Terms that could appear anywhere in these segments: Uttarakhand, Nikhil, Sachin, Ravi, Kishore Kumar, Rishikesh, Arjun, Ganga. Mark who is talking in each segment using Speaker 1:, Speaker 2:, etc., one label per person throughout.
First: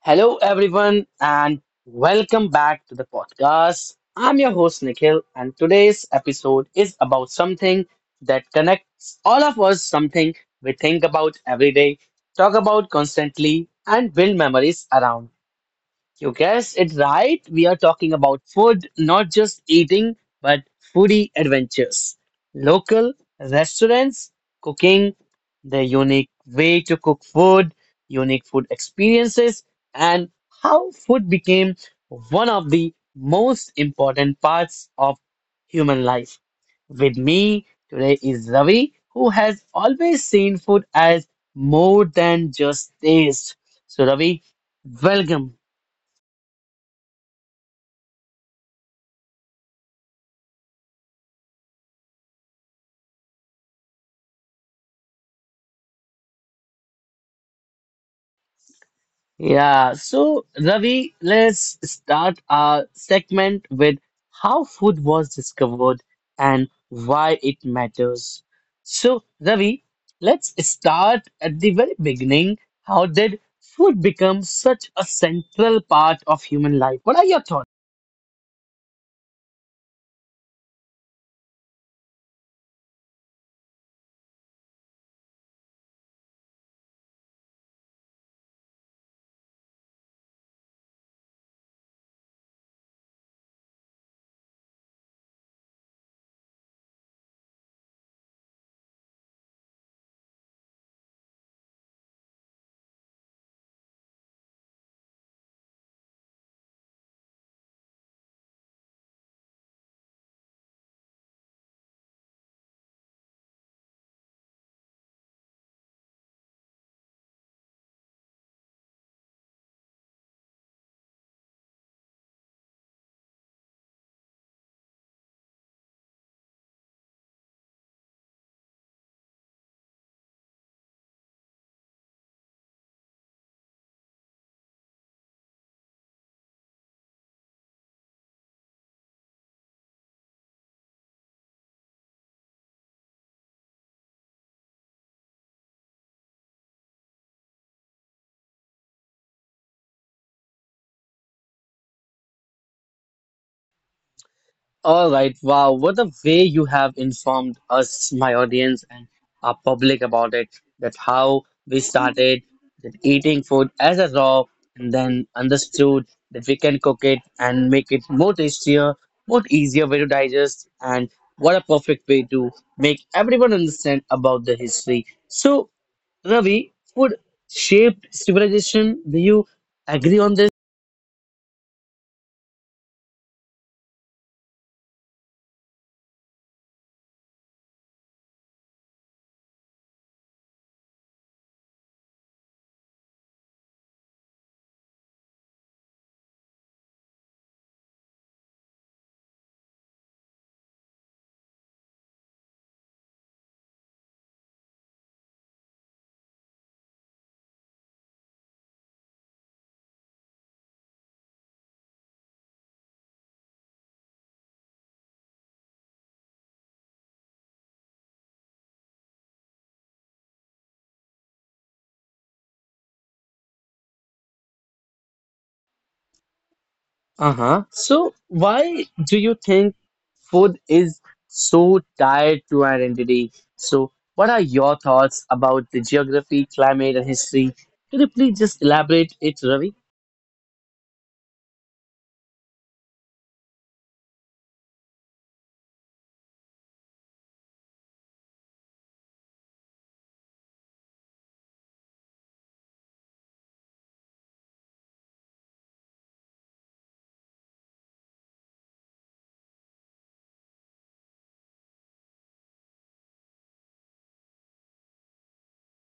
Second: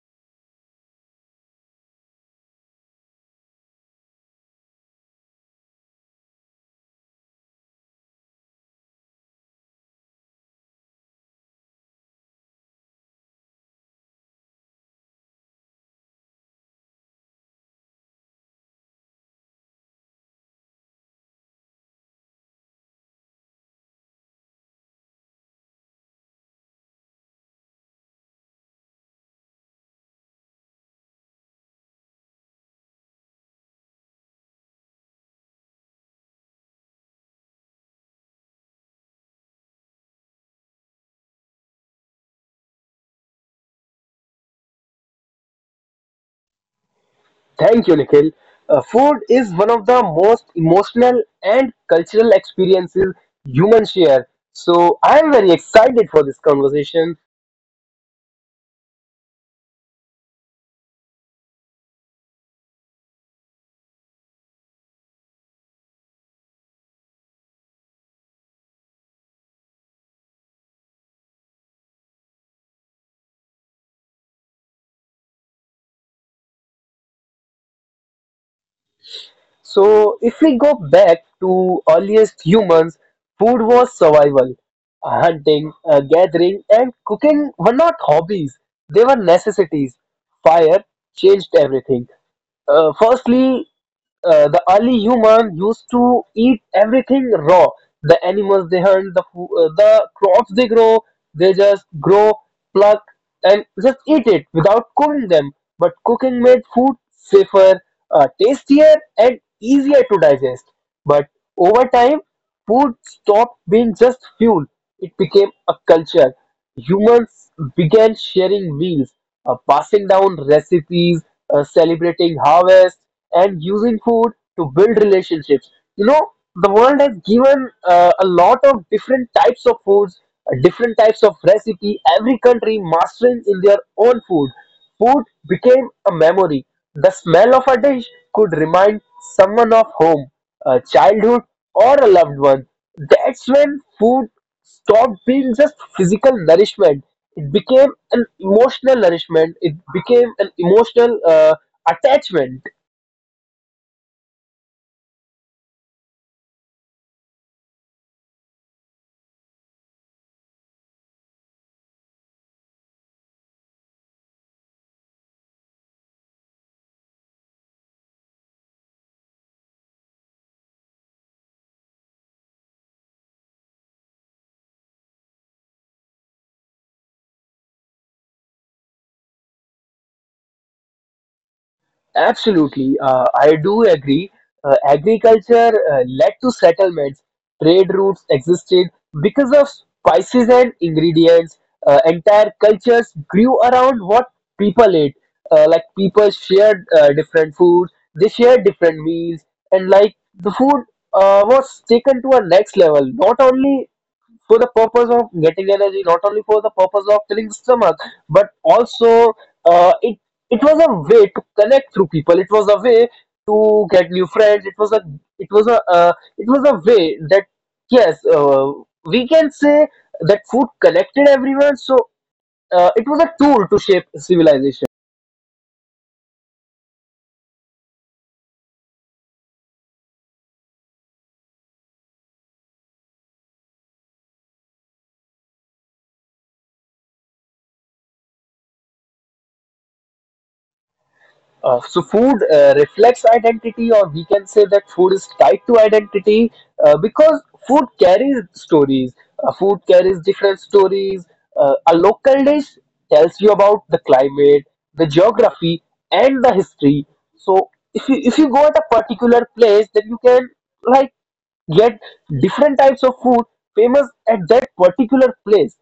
Speaker 1: Hello, everyone, and welcome back to the podcast. I'm your host, Nikhil, and today's episode is about something that connects all of us, something we think about every day, talk about constantly, and build memories around. You guessed it right. We are talking about food, not just eating, but foodie adventures. Local restaurants, cooking, the unique way to cook food, unique food experiences, and how food became one of the most important parts of human life. With me today is Ravi, who has always seen food as more than just taste. So, Ravi, welcome.
Speaker 2: Thank you, Nikhil. Food is one of the most emotional and cultural experiences humans share. So I am very excited for this conversation.
Speaker 1: Yeah, so Ravi, let's start our segment with how food was discovered and why it matters. So, Ravi, let's start at the very beginning. How did food become such a central part of human life? What are your thoughts?
Speaker 2: So if we go back to earliest humans, food was survival. Hunting, gathering, and cooking were not hobbies; they were necessities. Fire changed everything. Firstly, the early human used to eat everything raw. The animals they hunt, the crops they grow, they just grow, pluck, and just eat it without cooking them. But cooking made food safer, tastier, and easier to digest. But over time, food stopped being just fuel; it became a culture. Humans began sharing meals, passing down recipes, celebrating harvests, and using food to build relationships. You know, the world has given a lot of different types of foods, different types of recipe. Every country mastering in their own food. Food became a memory. The smell of a dish could remind someone of home, a childhood, or a loved one. That's when food stopped being just physical nourishment. It became an emotional nourishment. It became an emotional attachment.
Speaker 1: All right, wow, what a way you have informed us, my audience, and our public about it. That how we started that eating food as a raw, and then understood that we can cook it and make it more tastier, more easier way to digest, and what a perfect way to make everyone understand about the history. So, Ravi, food shaped civilization. Do you agree on this?
Speaker 2: Absolutely, I do agree. Agriculture led to settlements. Trade routes existed because of spices and ingredients. Entire cultures grew around what people ate. Like people shared different foods, they shared different meals, and like the food was taken to a next level. Not only for the purpose of getting energy, not only for the purpose of filling the stomach, but also uh, it it was a way to connect through people. It was a way to get new friends. It was a it was a it was a way that yes, we can say that food connected everyone. So it was a tool to shape civilization.
Speaker 1: Uh-huh. So why do you think food is so tied to identity? So what are your thoughts about the geography, climate, and history? Could you please just elaborate it, Ravi?
Speaker 2: So food reflects identity, or we can say that food is tied to identity because food carries stories. Food carries different stories. A local dish tells you about the climate, the geography, and the history. So if you go at a particular place, then you can like get different types of food famous at that particular place.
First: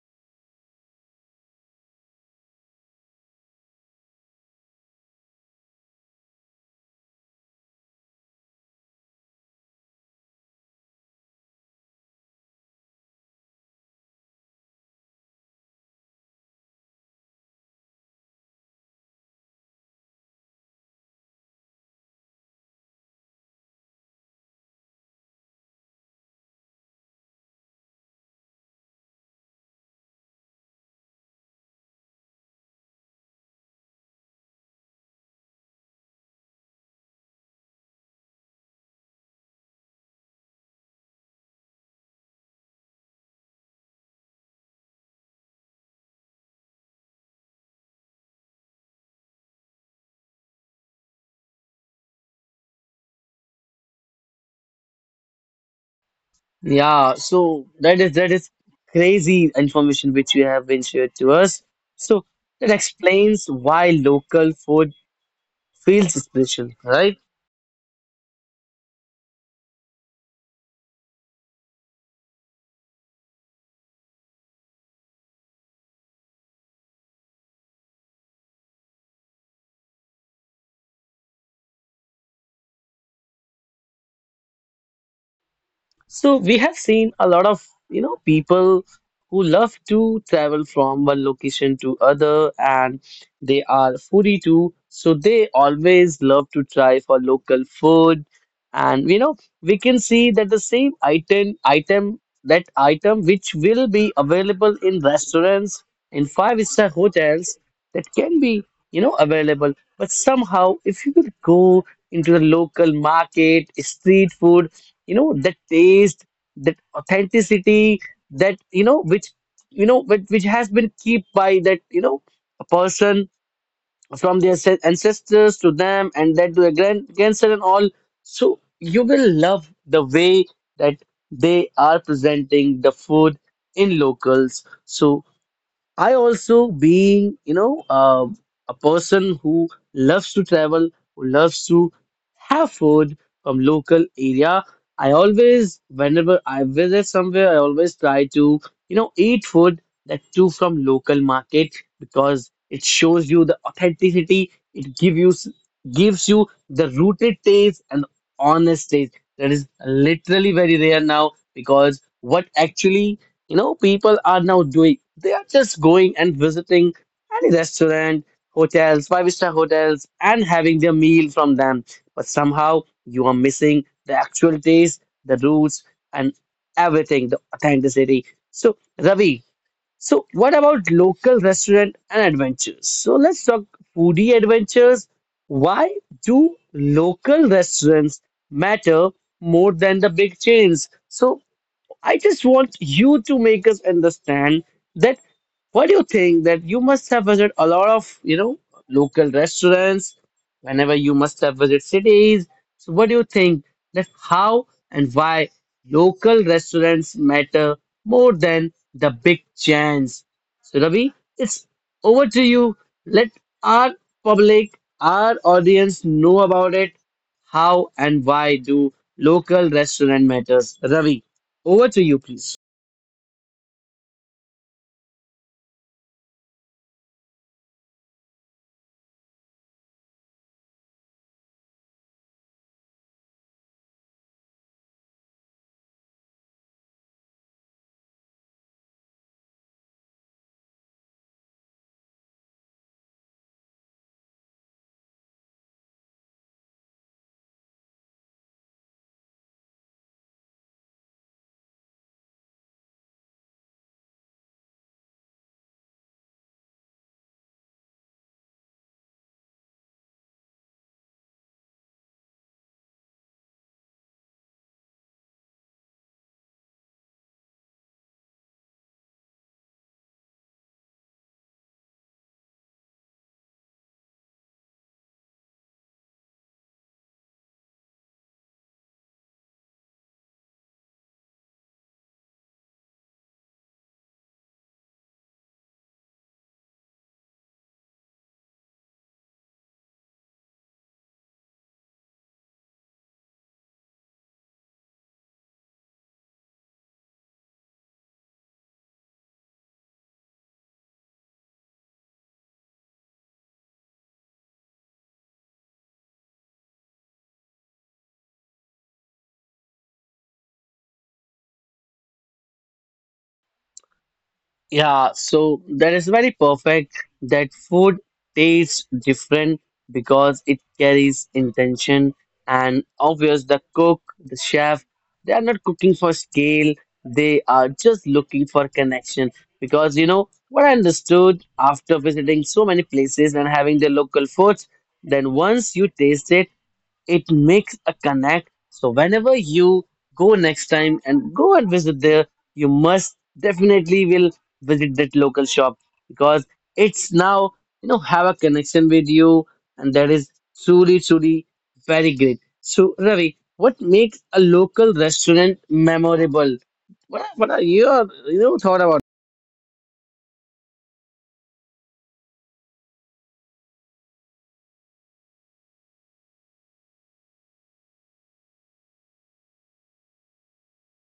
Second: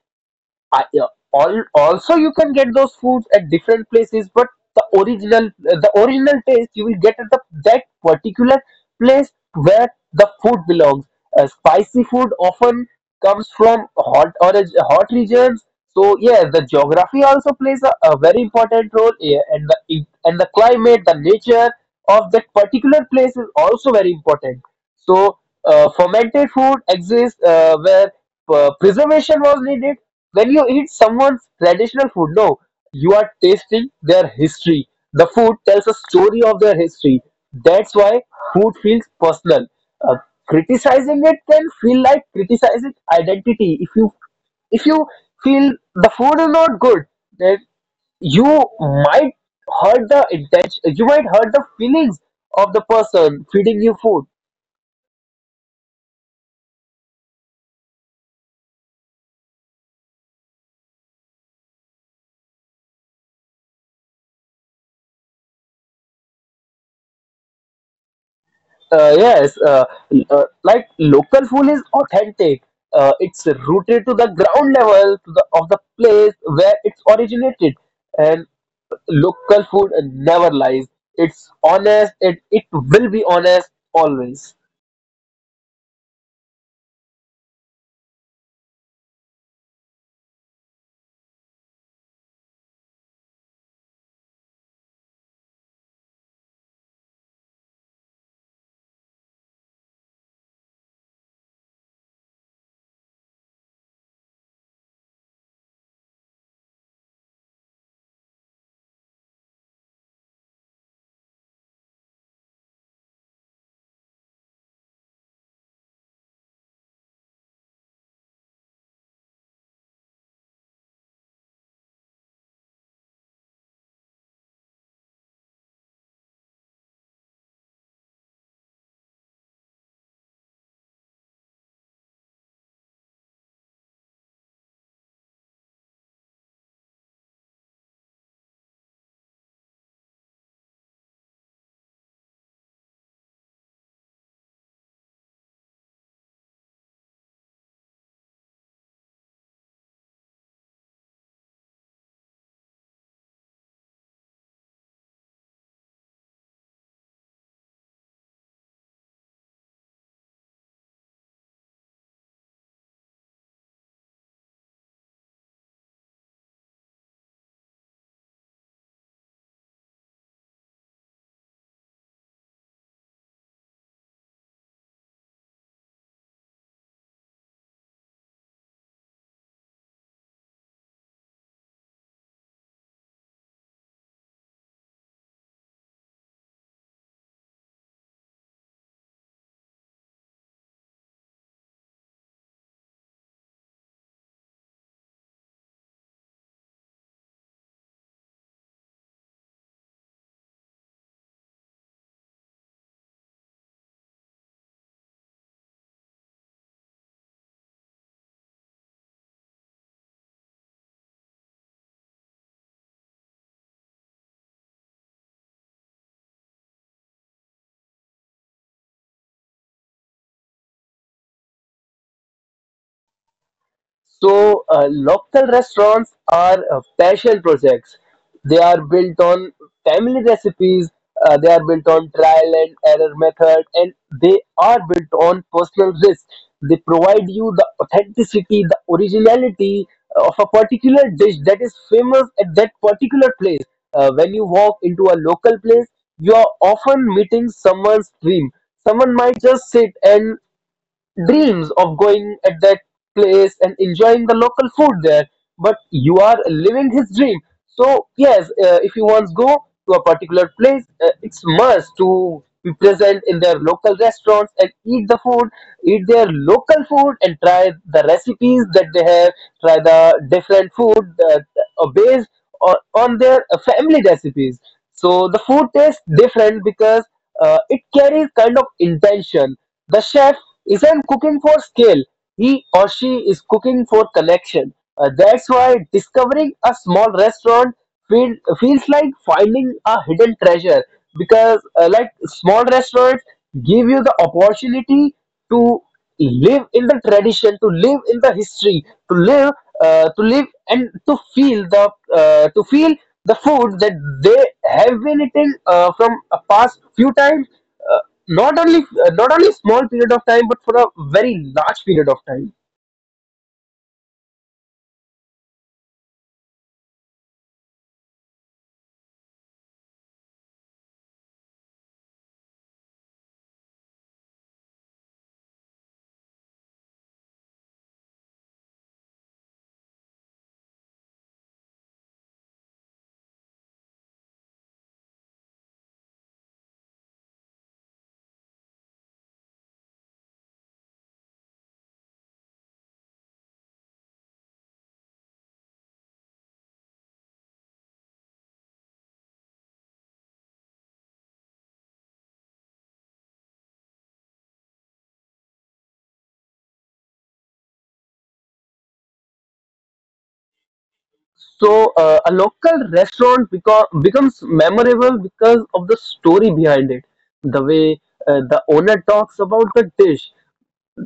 Speaker 2: I, uh, Also you can get those foods at different places, but the original taste you will get at that particular place where the food belongs. Spicy food often comes from hot or hot regions, so yeah, the geography also plays a very important role here, and the climate, the nature of that particular place is also very important. So fermented food exists where preservation was needed. When you eat someone's traditional food, no, you are tasting their history. The food tells a story of their history. That's why food feels personal. Uh, Criticizing it can feel like criticizing identity. If you feel the food is not good, then you might hurt the intention. You might hurt the feelings of the person feeding you food.
Speaker 1: Yeah, so that is crazy information which you have been shared to us. So that explains why local food feels special, right?
Speaker 2: Yes, like local food is authentic. It's rooted to the ground level to of the place where it's originated, and local food never lies. It's honest. It will be honest always.
Speaker 1: So we have seen a lot of, you know, people who love to travel from one location to other and they are foodie too. So they always love to try for local food. And you know, we can see that the same item item that item which will be available in restaurants, in five-star hotels, that can be, you know, available. But somehow if you will go into the local market, street food, you know, that taste, that authenticity, that you know which has been kept by that, you know, a person from their ancestors to them and then to their grandson and all. So you will love the way that they are presenting the food in locals. So I also being, you know, a person who loves to travel, who loves to have food from local area. I always, whenever I visit somewhere, I always try to, you know, eat food that too from local market because it shows you the authenticity. It give you gives you the rooted taste and honest taste that is literally very rare now because what actually you know people are now doing, they are just going and visiting any restaurant, hotels, five-star hotels, and having their meal from them, but somehow you are missing the actual taste, the roots, and everything, the authenticity. So, Ravi, so what about local restaurant and adventures? So let's talk foodie adventures. Why do local restaurants matter more than the big chains? So I just want you to make us understand that what do you think that you must have visited a lot of, you know, local restaurants whenever you must have visited cities. So what do you think that how and why local restaurants matter more than the big chains? So Ravi, it's over to you. Let our public, our audience know about it. How and why do local restaurant matters? Ravi. Over to you, please.
Speaker 2: So, local restaurants are passion projects. They are built on family recipes, they are built on trial and error method, and they are built on personal risk. They provide you the authenticity, the originality of a particular dish that is famous at that particular place. When you walk into a local place, you are often meeting someone's dream. Someone might just sit and dreams of going at that place and enjoying the local food there, but you are living his dream. So yes, if you once go to a particular place, it's must to be present in their local restaurants and eat the food, eat their local food, and try the recipes that they have, try the different food that are based on their family recipes. So the food tastes different because it carries kind of intention. The chef isn't cooking for scale. He or she is cooking for connection. That's why discovering a small restaurant feels like finding a hidden treasure because, like, small restaurants give you the opportunity to live in the tradition, to live in the history, to live, to live and to feel to feel the food that they have been eating from a past few times, uh, not only not only small period of time but for a very large period of time.
Speaker 1: Yeah, so that is very perfect that food tastes different because it carries intention, and obvious the cook, the chef, they are not cooking for scale, they are just looking for connection, because you know what I understood after visiting so many places and having the local foods, then once you taste it, it makes a connect. So whenever you go next time and go and visit there, you must definitely will visit that local shop because it's now, you know, have a connection with you, and that is truly very great. So Ravi, what makes a local restaurant memorable? What are your, you know, thought about.
Speaker 2: So a local restaurant becomes memorable because of the story behind it, the way the owner talks about the dish,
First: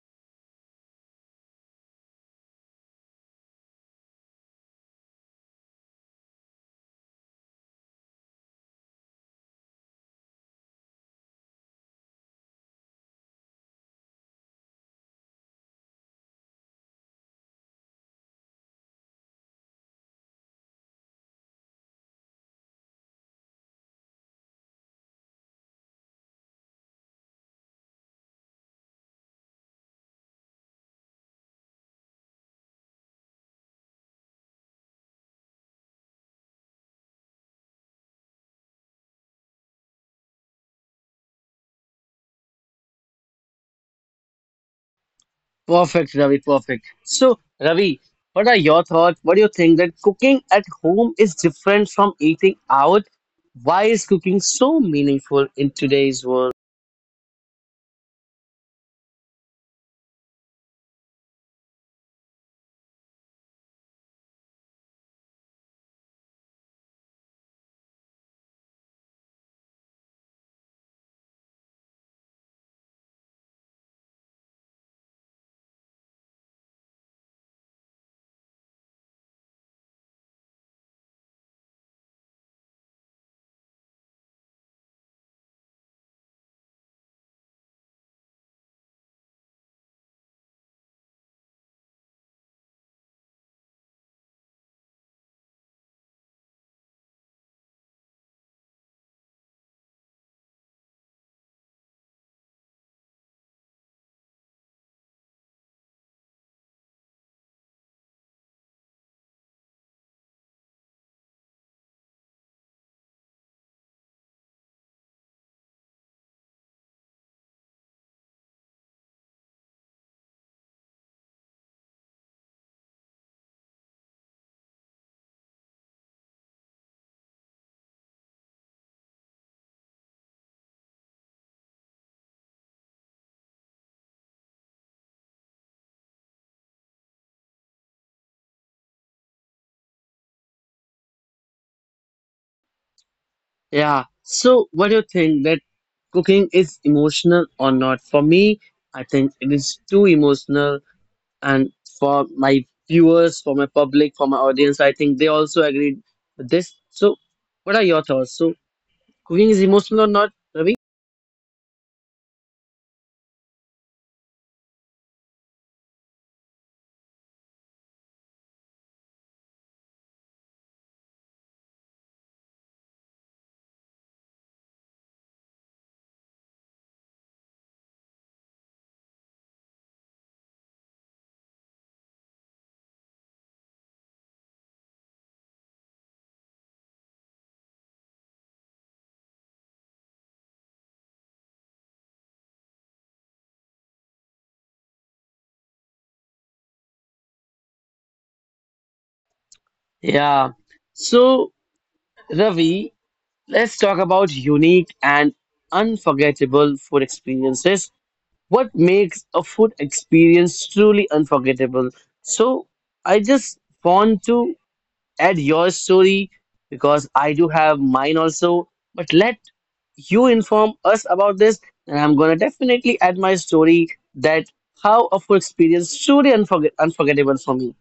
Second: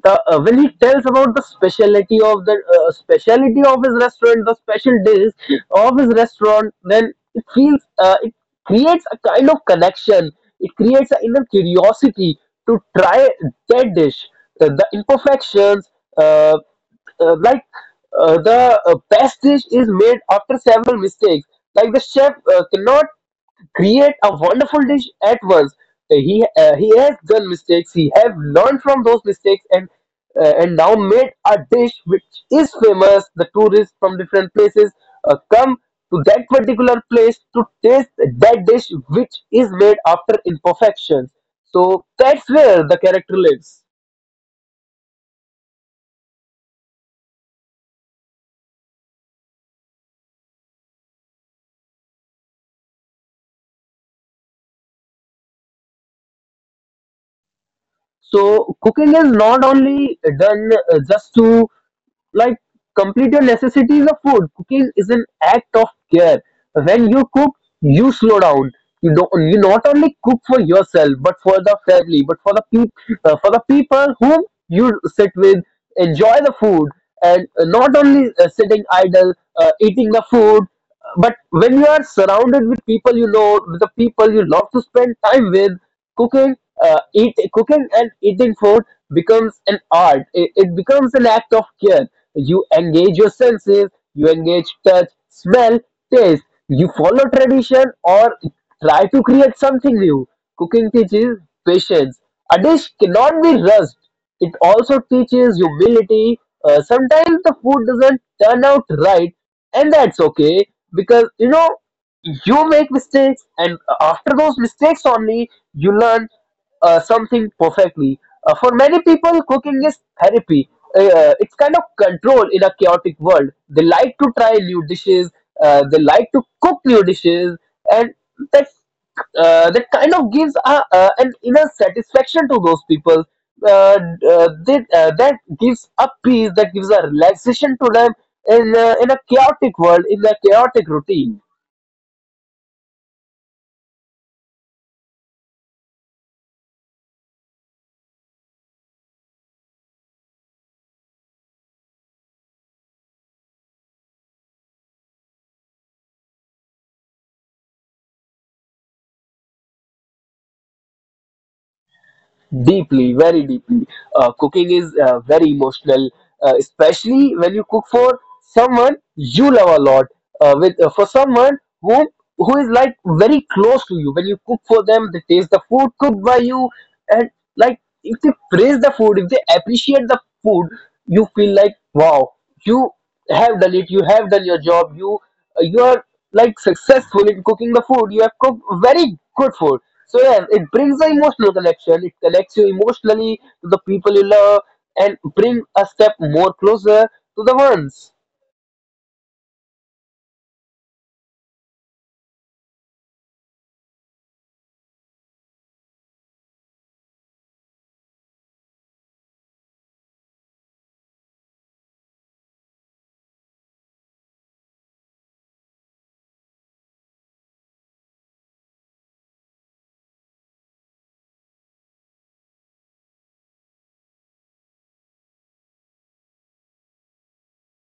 Speaker 2: the when he tells about the specialty of his restaurant, the special dish of his restaurant. Then it feels it creates a kind of connection. It creates an inner curiosity to try that dish. The imperfections, uh, like the best dish is made after several mistakes. Like the chef cannot create a wonderful dish at once. He has done mistakes. He have learned from those mistakes, and now made a dish which is famous. The tourists from different places come to that particular place to taste that dish which is made after imperfections. So that's where the character lives.
Speaker 1: Perfect, Ravi, perfect. So, Ravi, what are your thoughts? What do you think that cooking at home is different from eating out? Why is cooking so meaningful in today's world?
Speaker 2: So cooking is not only done just to like complete your necessities of food. Cooking is an act of care. When you cook, you slow down. You don't, you not only cook for yourself but for the family, but for the people, for the people whom you sit with, enjoy the food. And not only sitting idle eating the food, but when you are surrounded with people, you know, with the people you love to spend time with, cooking, eat cooking and eating food becomes an art. It becomes an act of care. You engage your senses. You engage touch, smell. Yes, you follow tradition or try to create something new. Cooking teaches patience. A dish cannot be rushed. It also teaches humility. Sometimes the food doesn't turn out right, and that's okay, because you know you make mistakes, and after those mistakes only you learn something perfectly. For many people, cooking is therapy. It's kind of control in a chaotic world. They like to try new dishes. They like to cook new dishes, and that that kind of gives an inner satisfaction to those people. Uh, that gives a peace. That gives a relaxation to them in a chaotic world, in a chaotic routine.
Speaker 1: Yeah. So, what do you think that cooking is emotional or not? For me, I think it is too emotional. And for my viewers, for my public, for my audience, I think they also agreed with this. So, what are your thoughts? So, cooking is emotional or not, Ravi?
Speaker 2: Deeply, very deeply. Cooking is very emotional, especially when you cook for someone you love a lot, with for someone whom who is like very close to you. When you cook for them, they taste the food cooked by you, and like if they praise the food, if they appreciate the food, you feel like wow, you have done it, you have done your job, you are like successful in cooking the food. You have cooked very good food. So yeah, it brings the emotional connection. It connects you emotionally to the people you love and bring a step more closer to the ones.
Speaker 1: Yeah. So, Ravi, let's talk about unique and unforgettable food experiences. What makes a food experience truly unforgettable? So, I just want to add your story because I do have mine also, but let you inform us about this, and I'm gonna definitely add my story that how a food experience truly unforgettable for me.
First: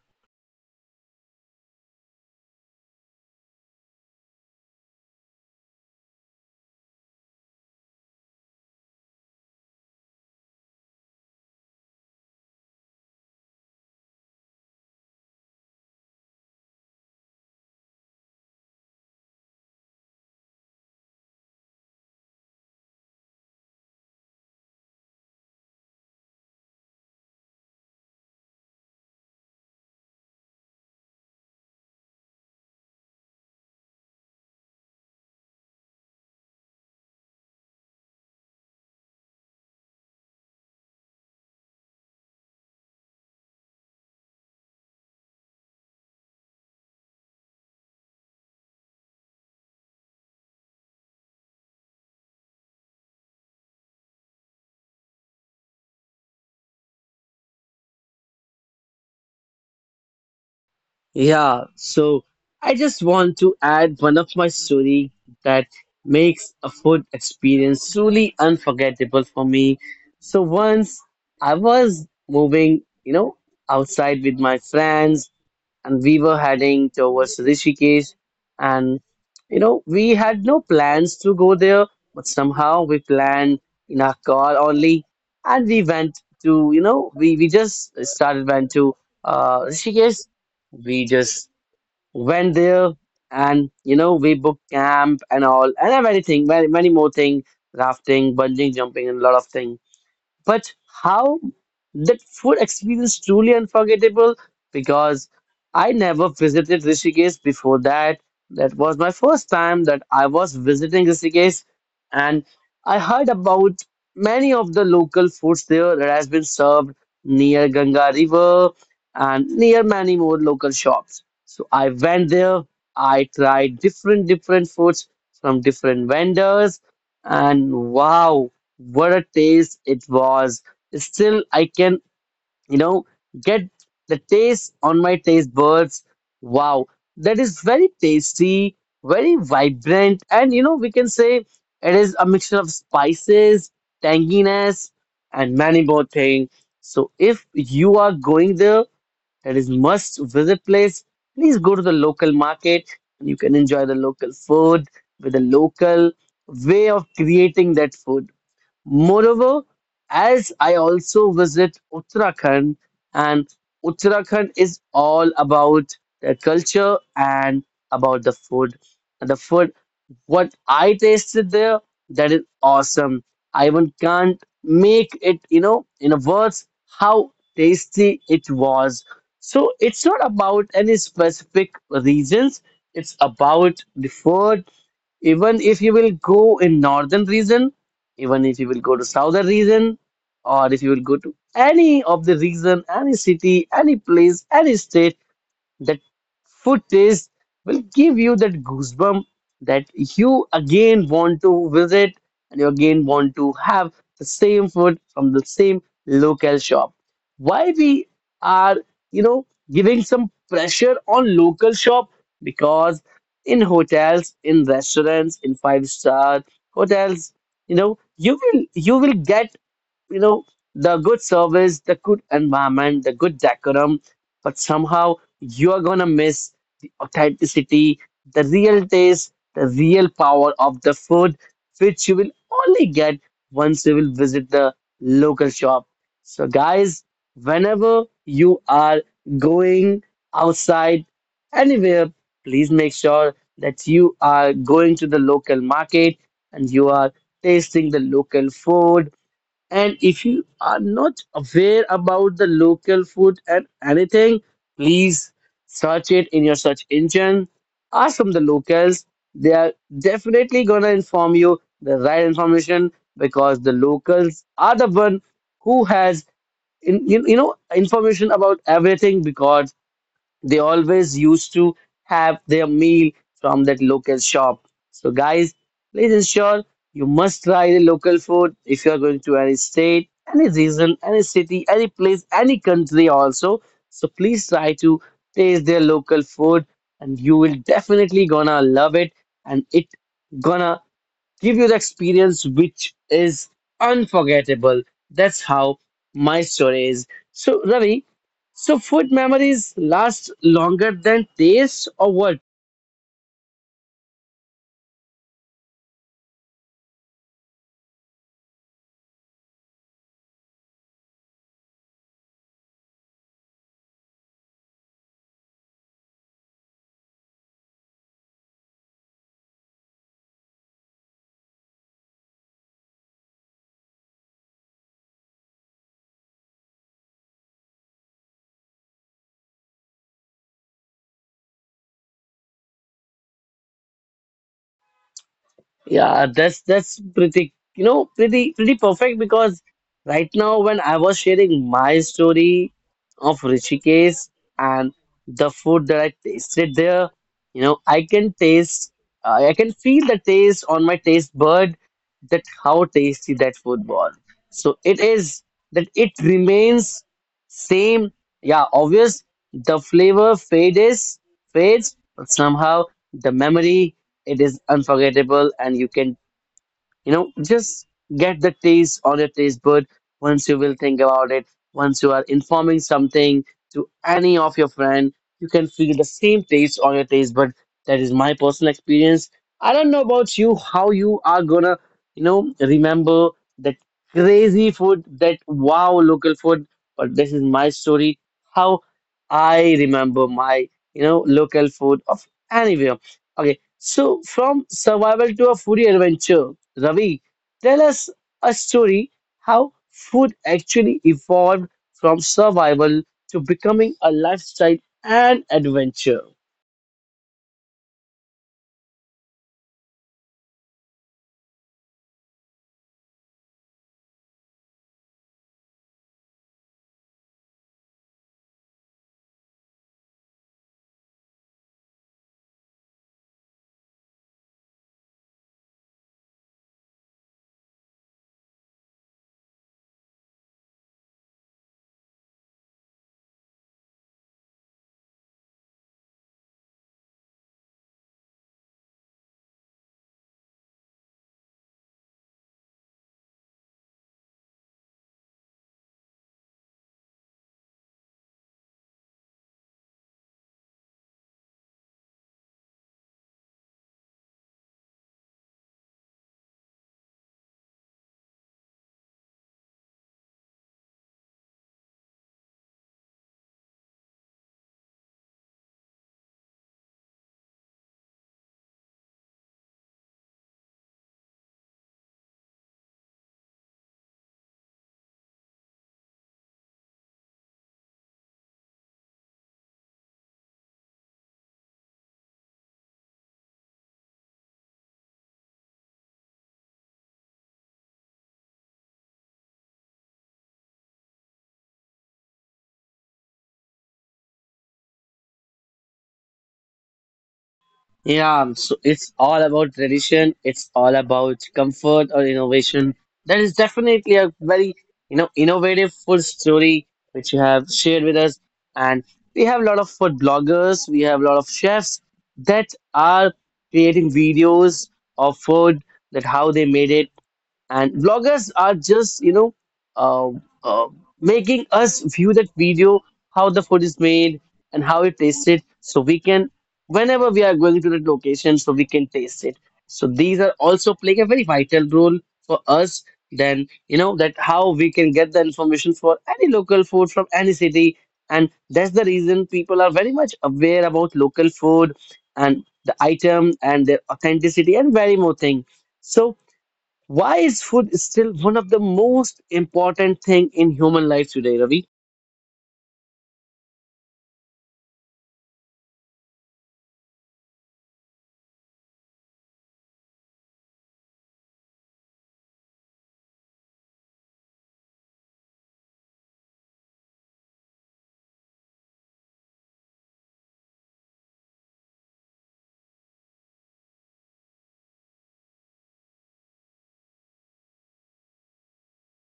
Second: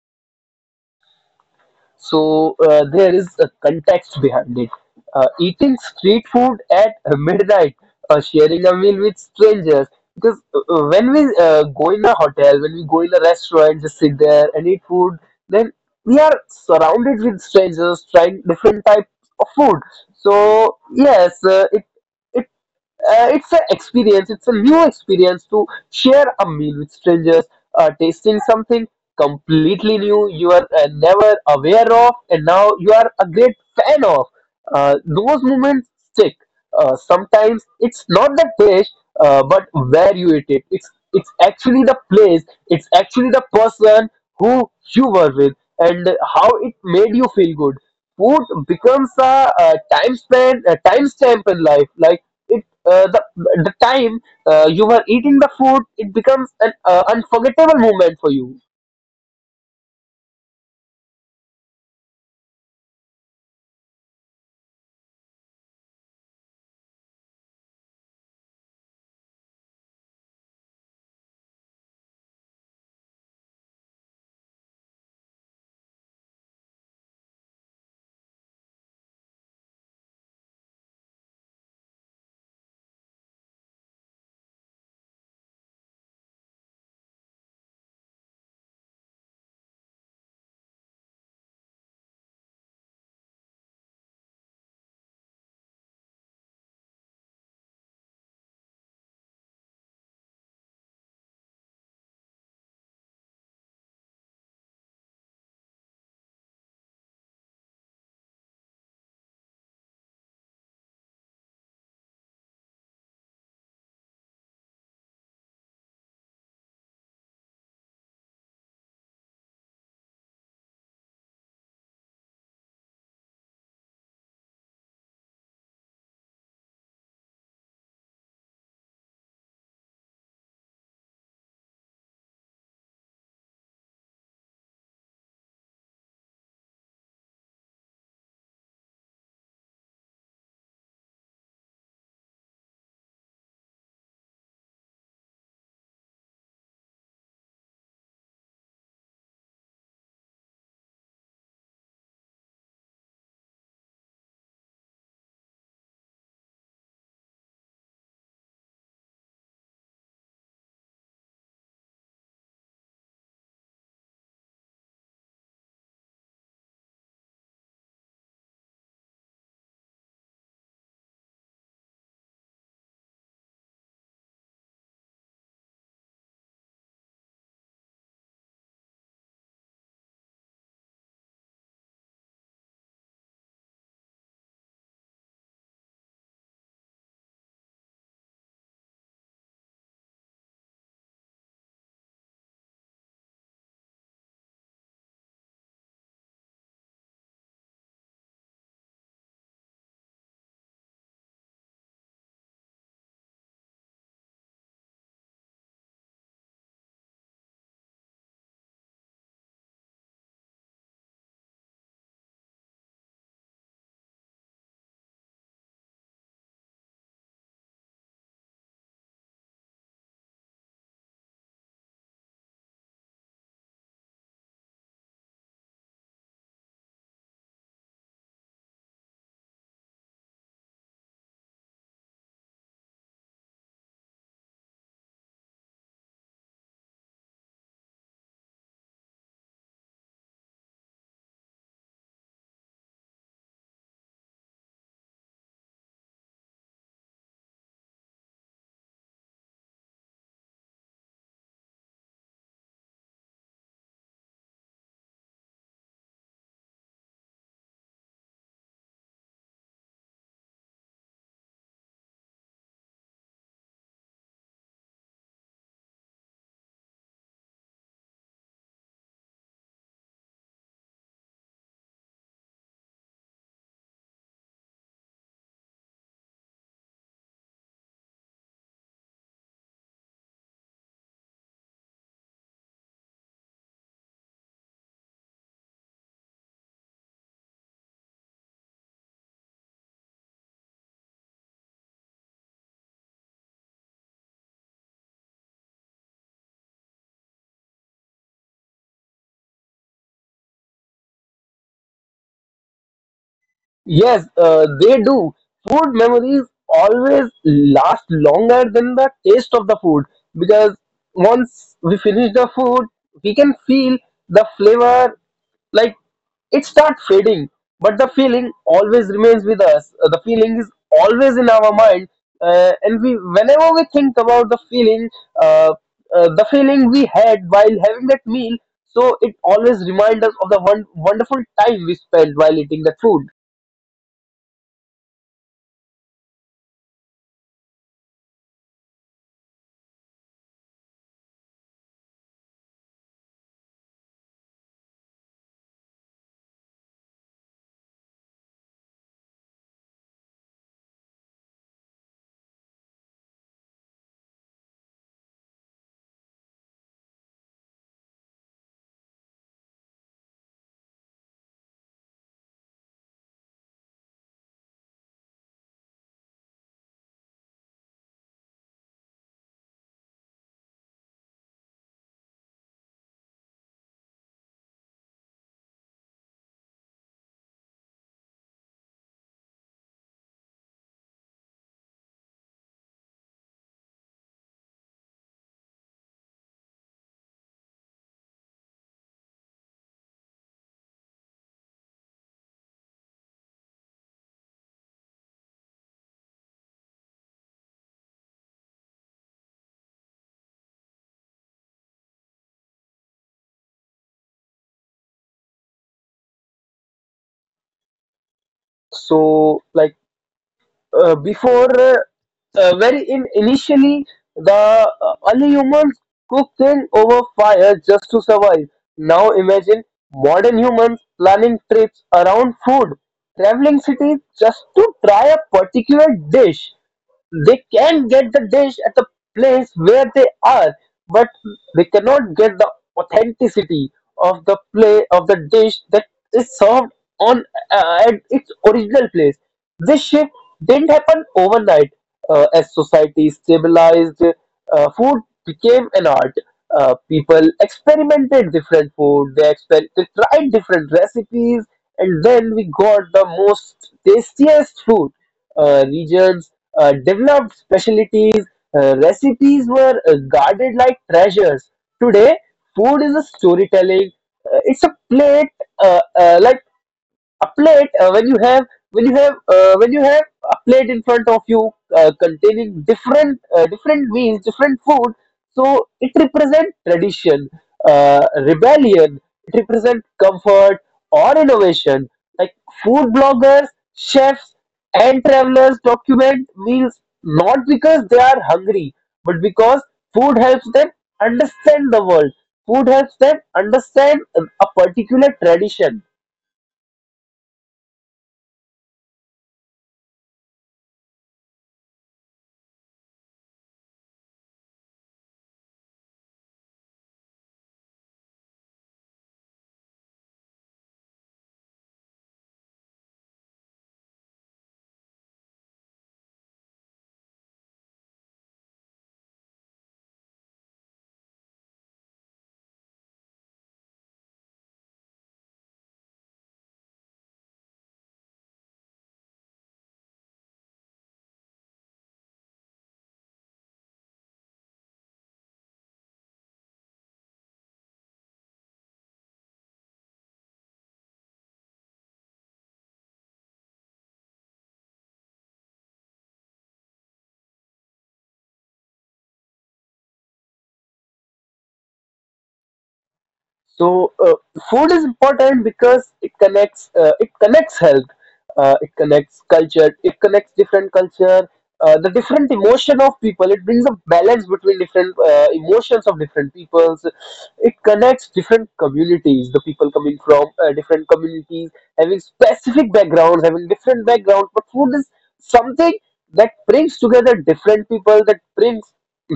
Speaker 2: So there is a context behind it. Eating street food at midnight, sharing a meal with strangers. Because when we go in a hotel, when we go in a restaurant, just sit there and eat food, then we are surrounded with strangers trying different types of food. So yes, it's an experience. It's a new experience to share a meal with strangers, tasting something completely new you are never aware of, and now you are a great fan of. Those moments stick. Sometimes it's not the dish, but where you eat it. It's actually the place, it's actually the person who you were with, and how it made you feel good. Food becomes a time span, a time stamp in life. Like it the time you were eating the food, it becomes an unforgettable moment for you.
Speaker 1: Yeah, so I just want to add one of my story that makes a food experience truly unforgettable for me. So once I was moving, you know, outside with my friends and we were heading towards Rishikesh. And you know, we had no plans to go there, but somehow we planned in our car only, and we went to, you know, we just started went to Rishikesh. We just went there, and you know, we booked camp and all, and everything, many more things, rafting, bungee jumping, and a lot of things, but how that food experience truly unforgettable because I never visited Rishikesh before that. That was my first time that I was visiting Rishikesh, and I heard about many of the local foods there that has been served near Ganga River and near many more local shops. So I went there. I tried different foods from different vendors, and wow! What a taste it was. Still, I can, you know, get the taste on my taste buds. Wow, that is very tasty, very vibrant, and you know, we can say it is a mixture of spices, tanginess, and many more things. So, if you are going there, that is must visit place. Please go to the local market and you can enjoy the local food with the local way of creating that food. Moreover, as I also visit Uttarakhand, and Uttarakhand is all about the culture and about the food. And the food, what I tasted there, that is awesome. I even can't make it, you know, in words how tasty it was. So it's not about any specific reasons. It's about the food. Even if you will go in northern region, even if you will go to southern region, or if you will go to any of the region, any city, any place, any state, that food taste will give you that goosebump that you again want to visit and you again want to have the same food from the same local shop. Why we are, you know, giving some pressure on local shop? Because in hotels, in restaurants, in five-star hotels, you know, you will get, you know, the good service, the good environment, the good decorum, but somehow you are gonna miss the authenticity, the real taste, the real power of the food, which you will only get once you will visit the local shop. So, guys, whenever you are going outside anywhere, please make sure that you are going to the local market and you are tasting the local food, and if you are not aware about the local food and anything, please search it in your search engine. Ask from the locals. They are definitely gonna inform you the right information because the locals are the one who has in, you know information about everything because they always used to have their meal from that local shop. So, guys, please ensure you must try the local food if you are going to any state, any region, any city, any place, any country also. So, please try to taste their local food and you will definitely gonna love it, and it gonna give you the experience which is unforgettable. That's how my story is. So, Ravi, so food memories last longer than taste or what?
Speaker 2: Yes, they do. Food memories always last longer than the taste of the food because once we finish the food, we can feel the flavor, like it starts fading, but the feeling always remains with us. The feeling is always in our mind, and we whenever we think about uh, the feeling we had while having that meal, so it always reminds us of the one wonderful time we spent while eating that food.
Speaker 1: Yeah, that's pretty, you know, pretty perfect because right now when I was sharing my story of Rishikesh and the food that I tasted there, you know, I can taste, I can feel the taste on my taste bud that how tasty that food was. So it is that it remains same. Yeah, obvious the flavor fades, but somehow the memory it is unforgettable, and you can, you know, just get the taste on your taste bud once you will think about it. Once you are informing something to any of your friend, you can feel the same taste on your taste bud. That is my personal experience. I don't know about you, how you are gonna, remember that crazy food, that wow local food, but this is my story. How I remember my, local food of anywhere. Okay, so, from survival to a foodie adventure, Ravi, tell us a story how food actually evolved from survival to becoming a lifestyle and adventure.
Speaker 2: So like before very in initially the Early humans cooked things over fire just to survive. Now imagine modern humans planning trips around food, traveling cities just to try a particular dish. They can get the dish at the place where they are, but they cannot get the authenticity of the play of the dish that is served on at its original place. This shift didn't happen overnight. As society stabilized, food became an art. People experimented different food. They tried different recipes, and then we got the most tastiest food. Regions developed specialties. Recipes were guarded like treasures. Today, food is a storytelling. It's a plate, like a plate when you have when you have when you have a plate in front of you containing different meals, different food, so it represents tradition, uh, rebellion, it represents comfort or innovation. Like food bloggers, chefs, and travelers document meals not because they are hungry, but because food helps them understand the world. Food helps them understand a particular tradition.
Speaker 1: Yeah, so it's all about tradition, it's all about comfort or innovation. That is definitely a very, innovative food story which you have shared with us. And we have a lot of food bloggers, we have a lot of chefs that are creating videos of food that how they made it and vloggers are just uh, uh, making us view that video how the food is made and how it tasted so we can whenever we are going to that location so we can taste it, so these are also playing a very vital role for us, then you know that how we can get the information for any local food from any city, and that's the reason people are very much aware about local food and the item and their authenticity and very more thing. So why is food still one of the most important thing in human life today, Ravi?
Speaker 2: So uh, Food is important because it connects health, it connects culture, it connects different culture, the different emotion of people. It brings a balance between different emotions of different peoples. It connects different communities. The people coming from different communities having specific backgrounds, having different backgrounds. But food is something that brings together different people, that brings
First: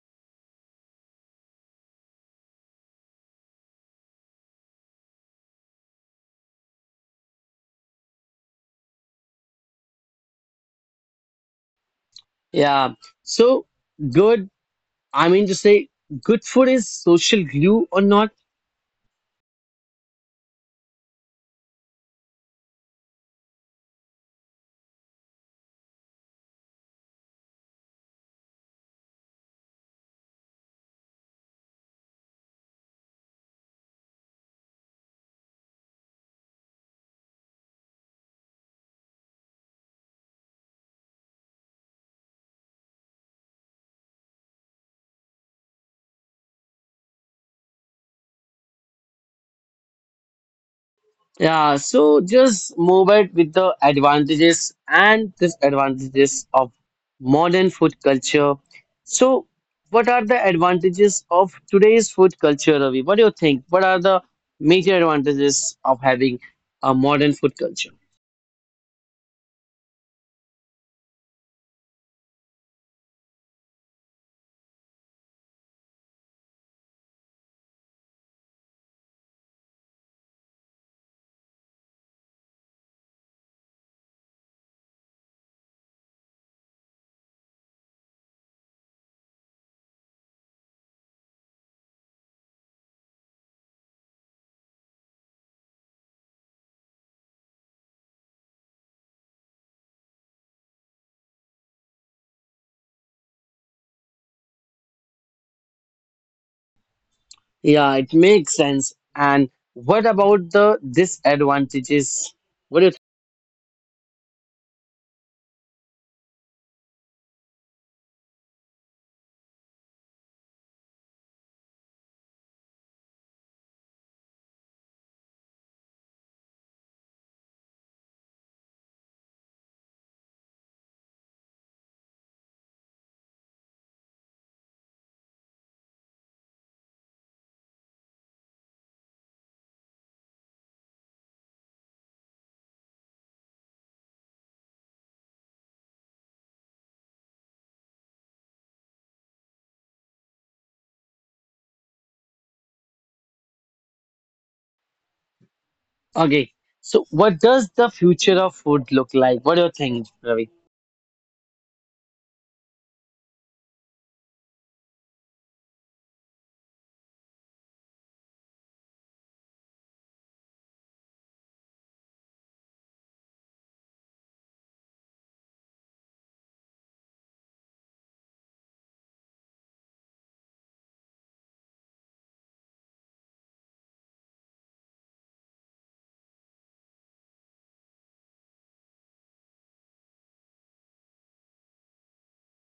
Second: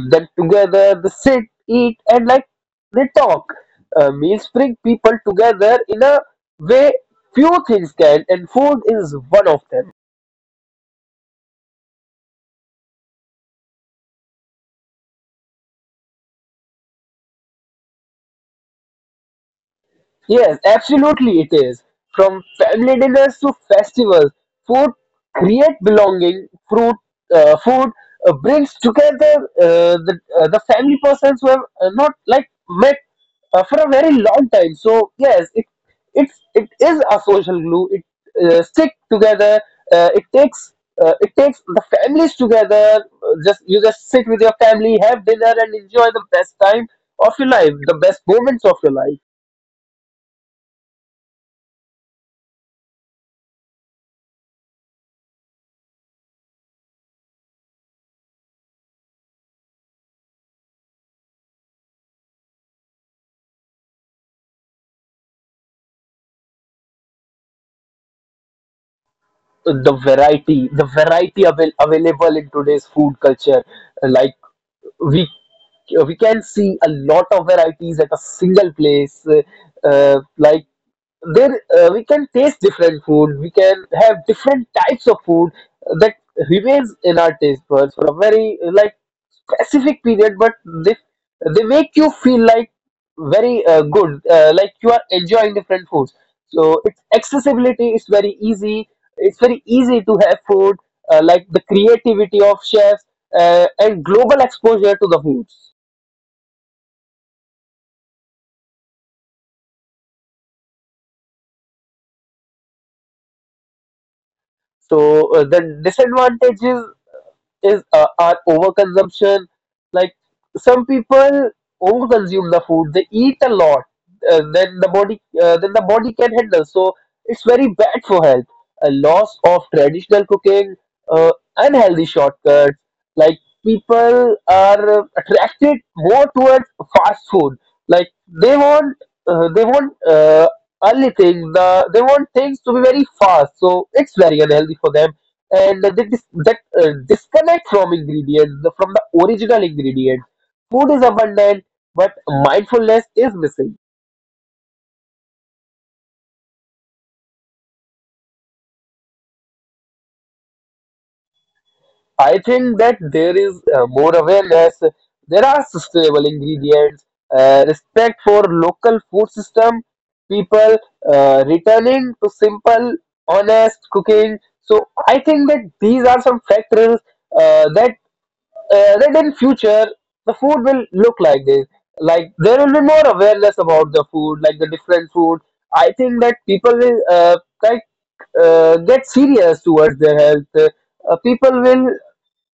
Speaker 2: them together. They sit, eat, and like they talk. Meals bring people together in a way few things can, and food is one of them.
Speaker 1: Yeah. So good. I mean to say, good food is social glue or not?
Speaker 2: Yes, absolutely it is. From family dinners to festivals, food create belonging. Food brings together the family persons who have not like met for a very long time. So yes, it is a social glue. It stick together. Uh, it takes it takes the families together. Just you just sit with your family, have dinner, and enjoy the best time of your life, the best moments of your life.
Speaker 1: Yeah. So just move it with the advantages and disadvantages of modern food culture. So what are the advantages of today's food culture, Ravi? What do you think? What are the major advantages of having a modern food culture?
Speaker 2: The variety the available in today's food culture, like, we we can see a lot of varieties at a single place. Uh, like we can taste different food. We can have different types of food that remains in our taste buds for a very specific period, but they they make you feel like very good, like you are enjoying different foods. So its accessibility is very easy. It's very easy to have food, like the creativity of chefs and global exposure to the foods.
Speaker 1: Yeah, it makes sense. And what about the disadvantages? What do you
Speaker 2: The disadvantages is are overconsumption. Like, some people overconsume the food; they eat a lot, then the body can handle. So it's very bad for health. A loss of traditional cooking, uh, unhealthy shortcuts. Like, people are attracted more towards fast food. Like, they want they want only things the they want things to be very fast, so it's very unhealthy for them. And the dis- that uh, disconnect from ingredients, from the original ingredient. Food is abundant, but mindfulness is missing.
Speaker 1: think? Okay, so what does the future of food look like? What do you think, Ravi?
Speaker 2: I think that there is more awareness. There are sustainable ingredients, respect for local food system, people returning to simple, honest cooking. So I think that these are some factors uh, that that in future the food will look like this. Like, there will be more awareness about the food, like the different food. I think that people will like get serious towards their health. People will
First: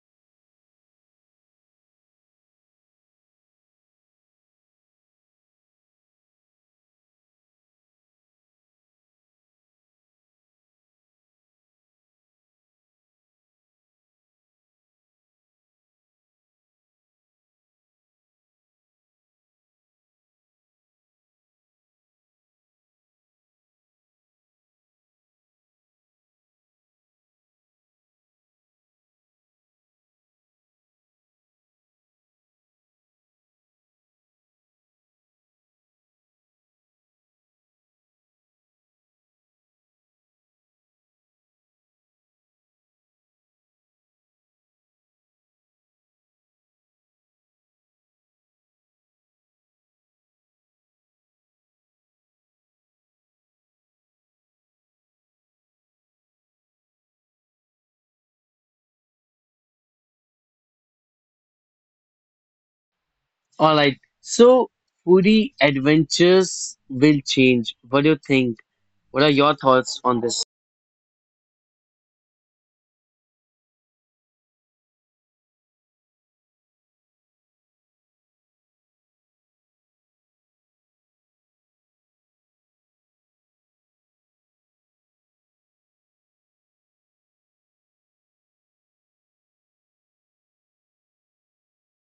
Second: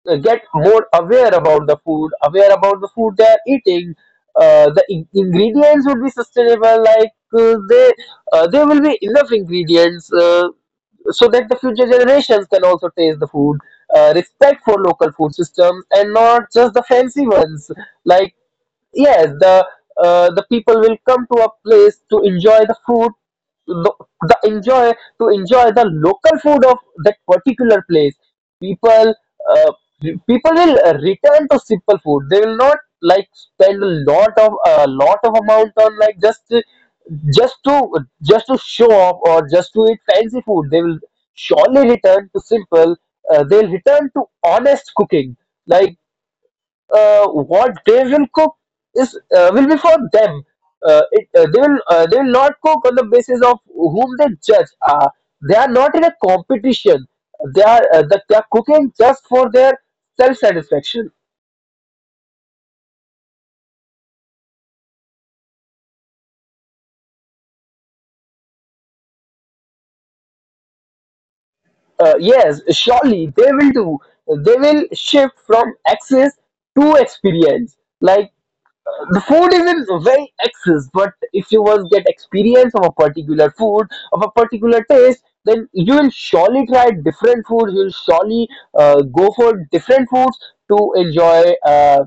Speaker 2: get more aware about the food, they are eating. Ingredients would be sustainable. Like, they there will be enough ingredients, so that the future generations can also taste the food. Respect for local food systems, and not just the fancy ones. Like, yes, the people will come to a place to enjoy the food, the, the enjoy to enjoy the local food of that particular place. people uh, People will return to simple food. They will not like spend a lot of amount on just to show off or just to eat fancy food. They will surely return to simple. They'll return to honest cooking. Like, what they will cook is will be for them. It, they will They will not cook on the basis of whom they judge. They are not in a competition. They are cooking just for their self satisfaction.
Speaker 1: All right, so foodie adventures will change. What do you think? What are your thoughts on this?
Speaker 2: Yes, surely they will do. They will shift from access to experience. Like, the food is in very excess, but if you once get experience of a particular food, of a particular taste, then you will surely try different foods. You will surely go for different foods to enjoy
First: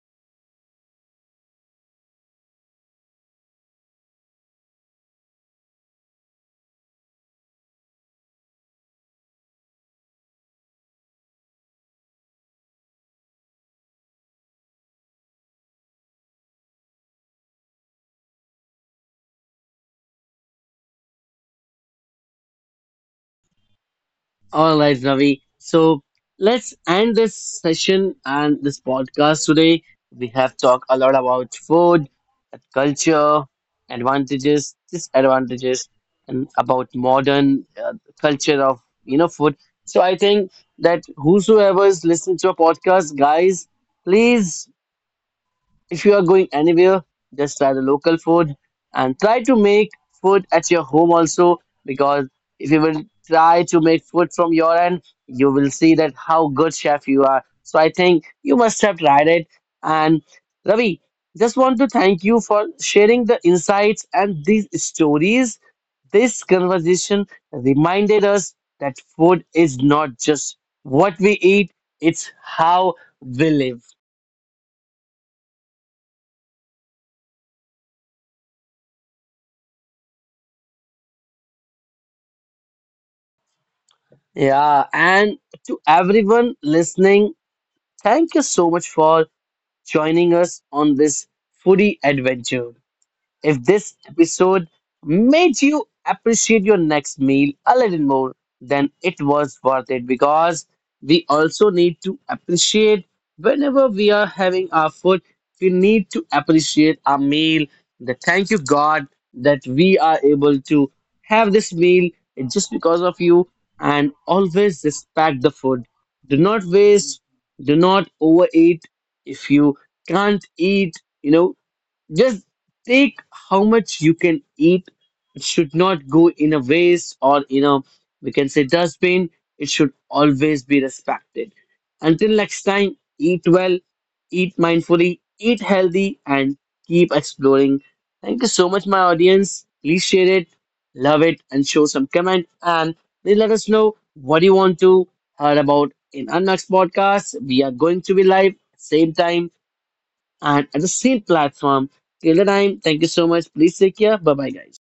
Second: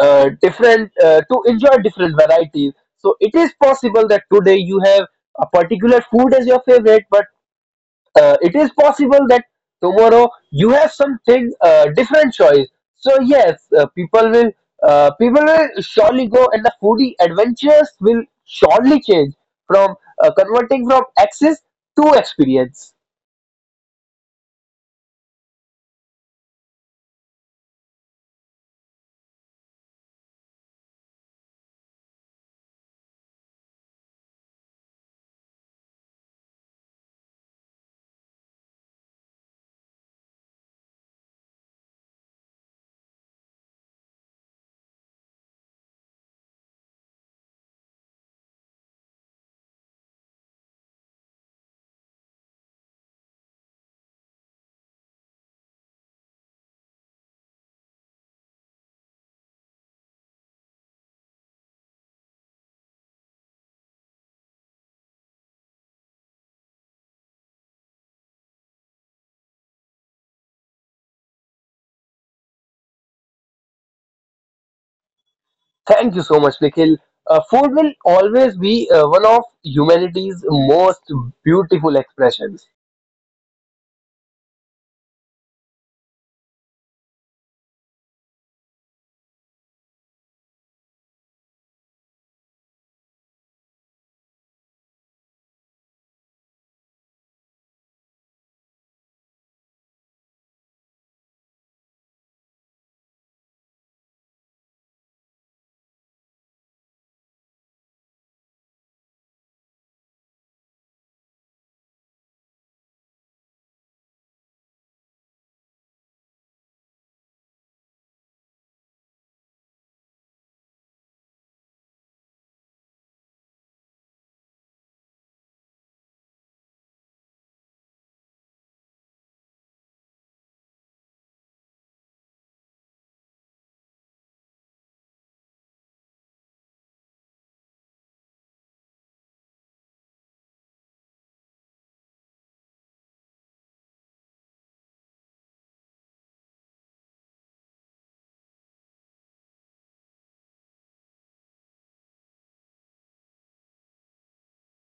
Speaker 2: different to enjoy different varieties. So it is possible that today you have a particular food as your favorite, but it is possible that tomorrow you have something different choice. So yes, people will surely go, and the foodie adventures will surely change from converting from access to experience.
Speaker 1: All right, Ravi. So let's end this session and this podcast today. We have talked a lot about food, culture, advantages, disadvantages, and about modern culture of food. So I think that whosoever is listening to a podcast, guys, please, if you are going anywhere, just try the local food and try to make food at your home also, because if you will try to make food from your end, you will see that how good chef you are. So I think you must have tried it. And Ravi, just want to thank you for sharing the insights and these stories. This conversation reminded us that food is not just what we eat, it's how we live.
Speaker 2: Thank you so much, Nikhil. Food will always be one of humanity's most beautiful expressions.
Speaker 1: Yeah, and to everyone listening, thank you so much for joining us on this foodie adventure. If this episode made you appreciate your next meal a little more, then it was worth it because we also need to appreciate whenever we are having our food, we need to appreciate our meal. The thank you, God, that we are able to have this meal just because of you and always respect the food. Do not waste, do not overeat. If you can't eat, you know, just take how much you can eat. It should not go in a waste or in a, we can say, dustbin. It should always be respected. Until next time, eat well, eat mindfully, eat healthy, and keep exploring. Thank you so much, my audience. Please share it, love it, and show some comment. And please let us know what you want to hear about in our next podcast. We are going to be live same time and at the same platform. Till the time, thank you so much. Please take care. Bye bye, guys.